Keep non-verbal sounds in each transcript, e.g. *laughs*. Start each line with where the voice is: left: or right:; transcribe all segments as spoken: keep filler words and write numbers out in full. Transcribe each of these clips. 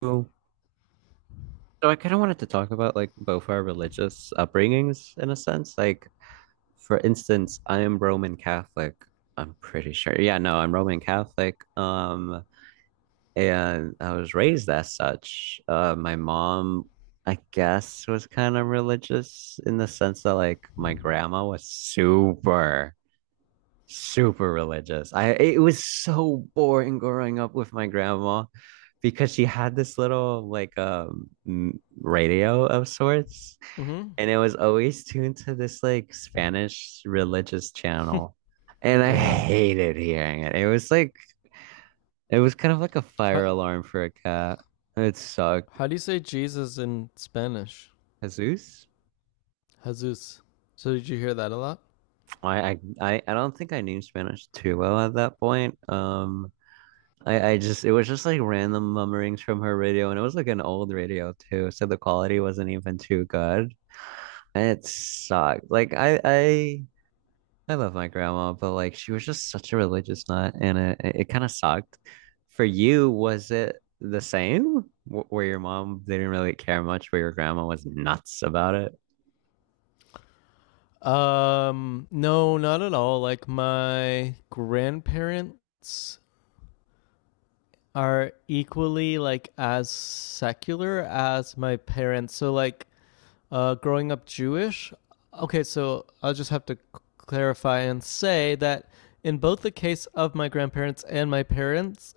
right: So I kind of wanted to talk about like both our religious upbringings in a sense. Like, for instance, I am Roman Catholic. I'm pretty sure. Yeah, no, I'm Roman Catholic. Um, and I was raised as such. Uh, my mom, I guess, was kind of religious in the sense that like my grandma was super. super religious. I It was so boring growing up with my grandma because she had this little like um radio of sorts,
left: Mm-hmm.
right: and it was always tuned to this like Spanish religious channel. And I
left: *laughs* Wow.
right: hated hearing it. It was like It was kind of like a fire
left: How,
right: alarm for a cat. It sucked.
left: how do you say Jesus in Spanish?
right: Jesus.
left: Jesus. So did you hear that a lot?
right: I I I I don't think I knew Spanish too well at that point. Um I I just it was just like random mummerings from her radio, and it was like an old radio too, so the quality wasn't even too good, and it sucked. Like I I I love my grandma, but like she was just such a religious nut, and it it kind of sucked. For you, was it the same? Wh- Where your mom didn't really care much, where your grandma was nuts about it?
left: Um, no, not at all. Like my grandparents are equally like as secular as my parents. So like uh, growing up Jewish. Okay, so I'll just have to c- clarify and say that in both the case of my grandparents and my parents,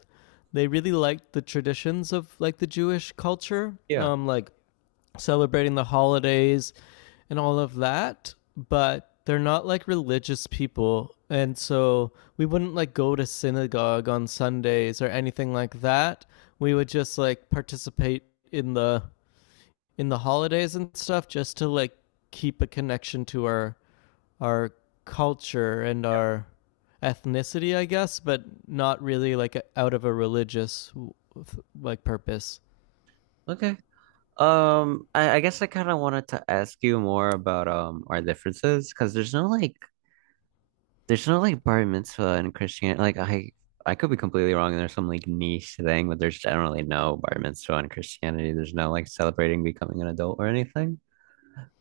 left: they really liked the traditions of like the Jewish culture,
right: Yeah.
left: um, like celebrating the holidays and all of that. But they're not like religious people, and so we wouldn't like go to synagogue on Sundays or anything like that. We would just like participate in the in the holidays and stuff just to like keep a connection to our our culture and our ethnicity, I guess, but not really like a- out of a religious like purpose.
right: Okay. Um, I, I guess I kind of wanted to ask you more about um our differences because there's no like there's no like bar mitzvah in Christianity. Like I, I could be completely wrong, and there's some like niche thing, but there's generally no bar mitzvah in Christianity. There's no like celebrating becoming an adult or anything.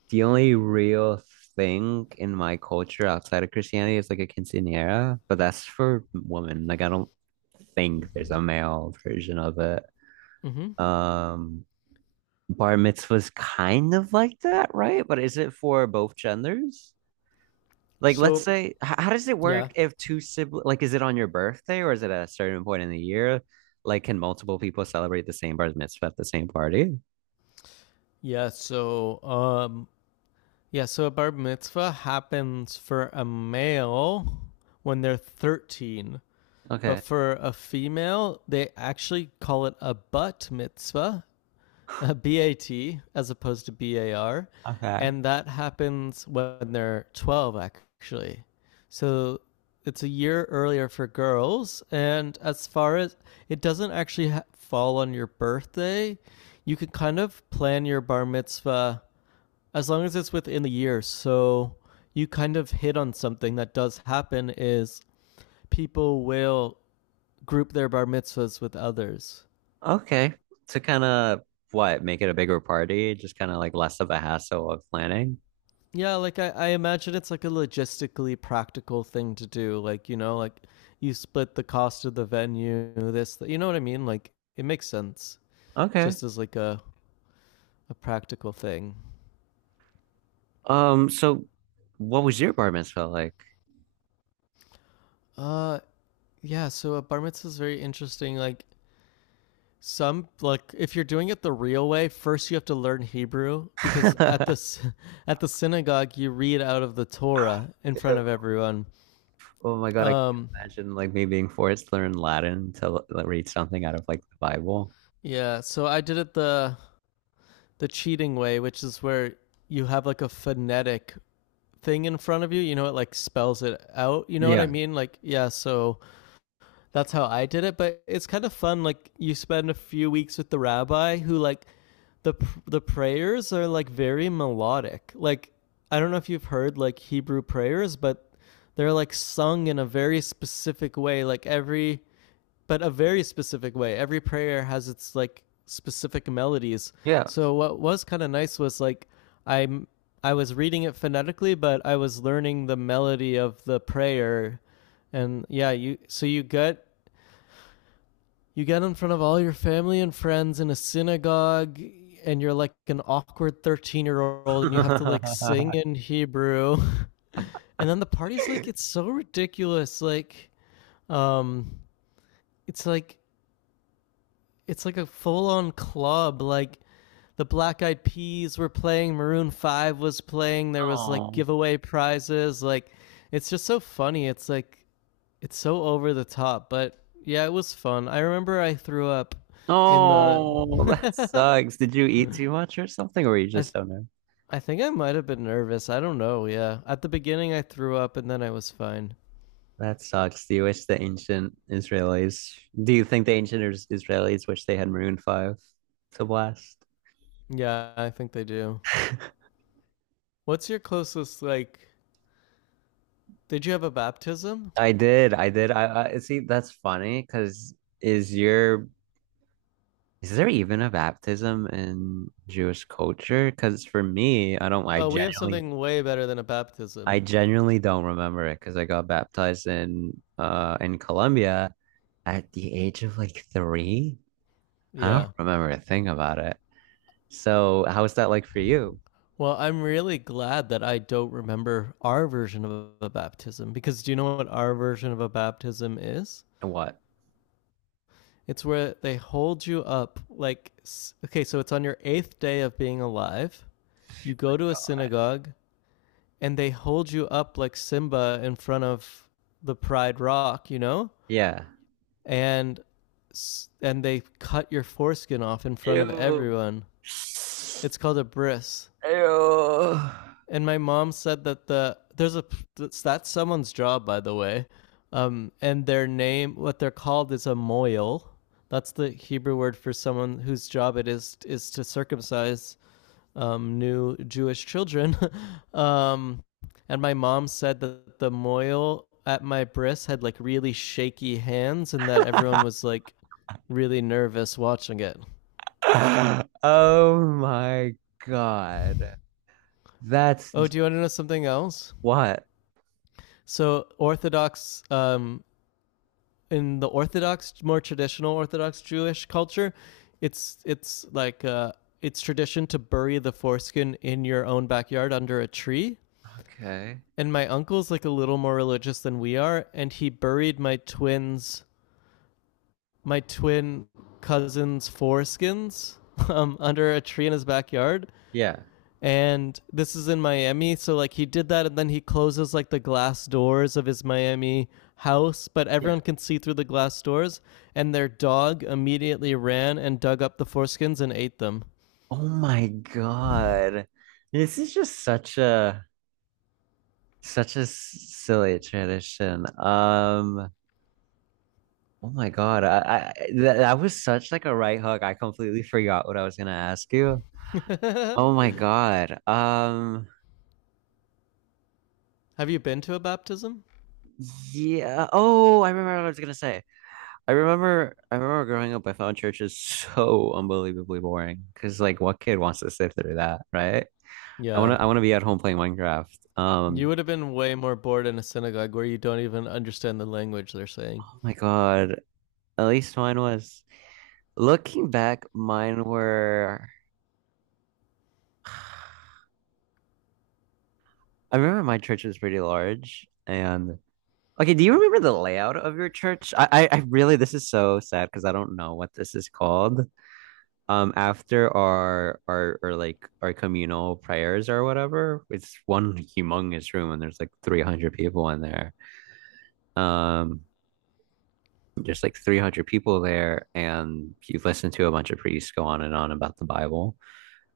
right: The only real thing in my culture outside of Christianity is like a quinceañera, but that's for women. Like I don't think there's a male version of it.
left: Mm-hmm.
right: Um, Bar mitzvah's kind of like that, right? But is it for both genders? Like, let's
left: So
right: say, h- how does it
left: yeah,
right: work if two siblings, like, is it on your birthday or is it at a certain point in the year? Like, can multiple people celebrate the same bar mitzvah at the same party?
left: yeah. So um, yeah. So a bar mitzvah happens for a male when they're thirteen, but
right: Okay.
left: for a female, they actually call it a butt mitzvah, *laughs* uh, BAT as opposed to BAR,
right: Okay.
left: and that happens when they're twelve actually. So it's a year earlier for girls, and as far as it doesn't actually ha- fall on your birthday, you can kind of plan your bar mitzvah as long as it's within the year. So you kind of hit on something that does happen is people will group their bar mitzvahs with others.
right: Okay. To kind of what, make it a bigger party, just kind of like less of a hassle of planning.
left: Yeah, like I, I imagine it's like a logistically practical thing to do. Like, you know, like you split the cost of the venue, this, th- you know what I mean? Like it makes sense
right: Okay.
left: just as like a, a practical thing.
right: Um, so what was your bar mitzvah like?
left: Uh, yeah, so a bar mitzvah is very interesting. Like some, like if you're doing it the real way, first you have to learn Hebrew because at
right: *laughs*
left: this, *laughs* at the synagogue, you read out of the Torah in front of
right: Ew.
left: everyone.
right: Oh my God, I can't
left: Um,
right: imagine like me being forced to learn Latin to l- read something out of like the Bible.
left: yeah, so I did it the the cheating way, which is where you have like a phonetic thing in front of you. You know, it like spells it out. You know what I
right: Yeah.
left: mean? Like, yeah, so that's how I did it. But it's kind of fun. Like, you spend a few weeks with the rabbi who, like, the, the prayers are like very melodic. Like, I don't know if you've heard like Hebrew prayers, but they're like sung in a very specific way. Like, every but a very specific way. Every prayer has its like specific melodies.
right: Yeah.
left: So what was kind of nice was like I'm I was reading it phonetically, but I was learning the melody of the prayer, and yeah, you so you get you get in front of all your family and friends in a synagogue, and you're like an awkward thirteen year old, and you have to like sing
right: *laughs*
left: in Hebrew, *laughs* and then the party's like it's so ridiculous, like um, it's like it's like a full on club. Like the Black Eyed Peas were playing, Maroon Five was playing. There was like
right: Oh,
left: giveaway prizes. Like it's just so funny. It's like it's so over the top, but yeah, it was fun. I remember I threw up
right: yeah.
left: in
right: Oh, that
left: the. *laughs*
right: sucks. Did you eat too much or something, or were you
left: I
right: just
left: th-
right: so nervous?
left: I think I might have been nervous. I don't know. Yeah, at the beginning I threw up and then I was fine.
right: That sucks. Do you wish the ancient Israelis, do you think the ancient Is- Israelis wish they had Maroon five to blast?
left: Yeah, I think they do.
right: *laughs*
left: What's your closest like? Did you have a baptism?
right: I did. I did. I, I see. That's funny because is your is there even a baptism in Jewish culture? Because for me, I don't. I Um,
left: Oh, we have
right: genuinely,
left: something way better than a
right: I
left: baptism.
right: genuinely don't remember it because I got baptized in uh in Colombia, at the age of like three? I don't
left: Yeah.
right: remember a thing about it. So, how was that like for you?
left: Well, I'm really glad that I don't remember our version of a baptism because do you know what our version of a baptism is?
right: And what?
left: It's where they hold you up like okay, so it's on your eighth day of being alive. You go
right: Like,
left: to a synagogue and they hold you up like Simba in front of the Pride Rock, you know?
right: yeah.
left: And and they cut your foreskin off in front of
right: Ew.
left: everyone. It's called a bris.
right: Ew.
left: And my mom said that the there's a that's someone's job, by the way. Um and their name, what they're called, is a moil. That's the Hebrew word for someone whose job it is is to circumcise um new Jewish children, *laughs* um and my mom said that the moil at my bris had like really shaky hands and that everyone
right: *laughs*
left: was like really nervous watching it.
right: Oh my God. That's
left: Oh, do you want to know something else?
right: what?
left: So Orthodox um, in the Orthodox, more traditional Orthodox Jewish culture, it's it's like uh, it's tradition to bury the foreskin in your own backyard under a tree.
right: Okay.
left: And my uncle's like a little more religious than we are, and he buried my twins, my twin cousins' foreskins, *laughs* um, under a tree in his backyard,
right: Yeah.
left: and this is in Miami. So like he did that, and then he closes like the glass doors of his Miami house, but
right: Yeah.
left: everyone can see through the glass doors. And their dog immediately ran and dug up the foreskins and ate them.
right: Oh my God. This is just such a such a silly tradition. Um, Oh my God. I, I that, that was such like a right hook. I completely forgot what I was gonna ask you.
left: *laughs* Have
right: Oh my God. Um,
left: you been to a baptism?
right: yeah. Oh, I remember what I was gonna say. I remember I remember growing up, I found churches so unbelievably boring. Cause like what kid wants to sit through that, right? I wanna
left: Yeah,
right: I wanna be at home playing Minecraft.
left: you
right: Um
left: would have been way more bored in a synagogue where you don't even understand the language they're saying.
right: oh my God. At least mine was looking back, mine were *sighs* I remember my church was pretty large and okay, do you remember the layout of your church? I, I, I really, this is so sad because I don't know what this is called. Um, after our, our, or like our communal prayers or whatever, it's one humongous room and there's like three hundred people in there. Um, there's like three hundred people there, and you listen to a bunch of priests go on and on about the Bible.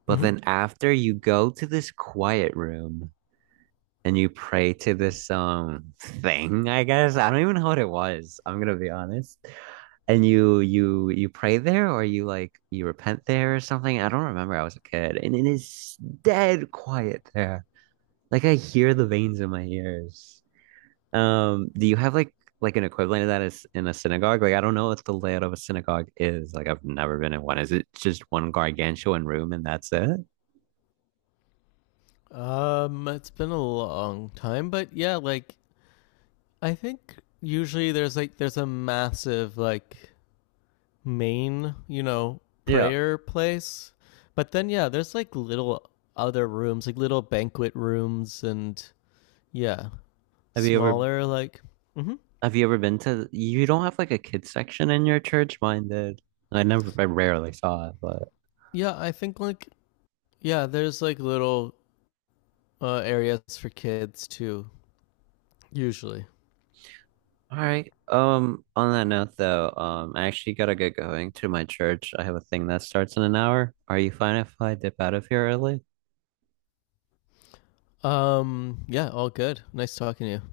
right: But
left: Mm-hmm.
right: then after you go to this quiet room, and you pray to this um thing, I guess. I don't even know what it was. I'm gonna be honest. And you you you pray there or you like you repent there or something? I don't remember. I was a kid and it is dead quiet there. Like I hear the veins in my ears. Um, do you have like like an equivalent of that is in a synagogue? Like I don't know what the layout of a synagogue is. Like I've never been in one. Is it just one gargantuan room and that's it?
left: Um, it's been a long time, but yeah, like I think usually there's like there's a massive like main, you know,
right: Yeah.
left: prayer place. But then yeah, there's like little other rooms, like little banquet rooms and yeah,
right: Have you ever
left: smaller like mhm.
right: Have you ever been to, you don't have like a kids section in your church? Mine did. I never, I rarely saw it, but
left: Yeah, I think like yeah, there's like little uh areas for kids too usually.
right: all right. Um, on that note though, um, I actually gotta get going to my church. I have a thing that starts in an hour. Are you fine if I dip out of here early?
left: Um yeah, all good. Nice talking to you.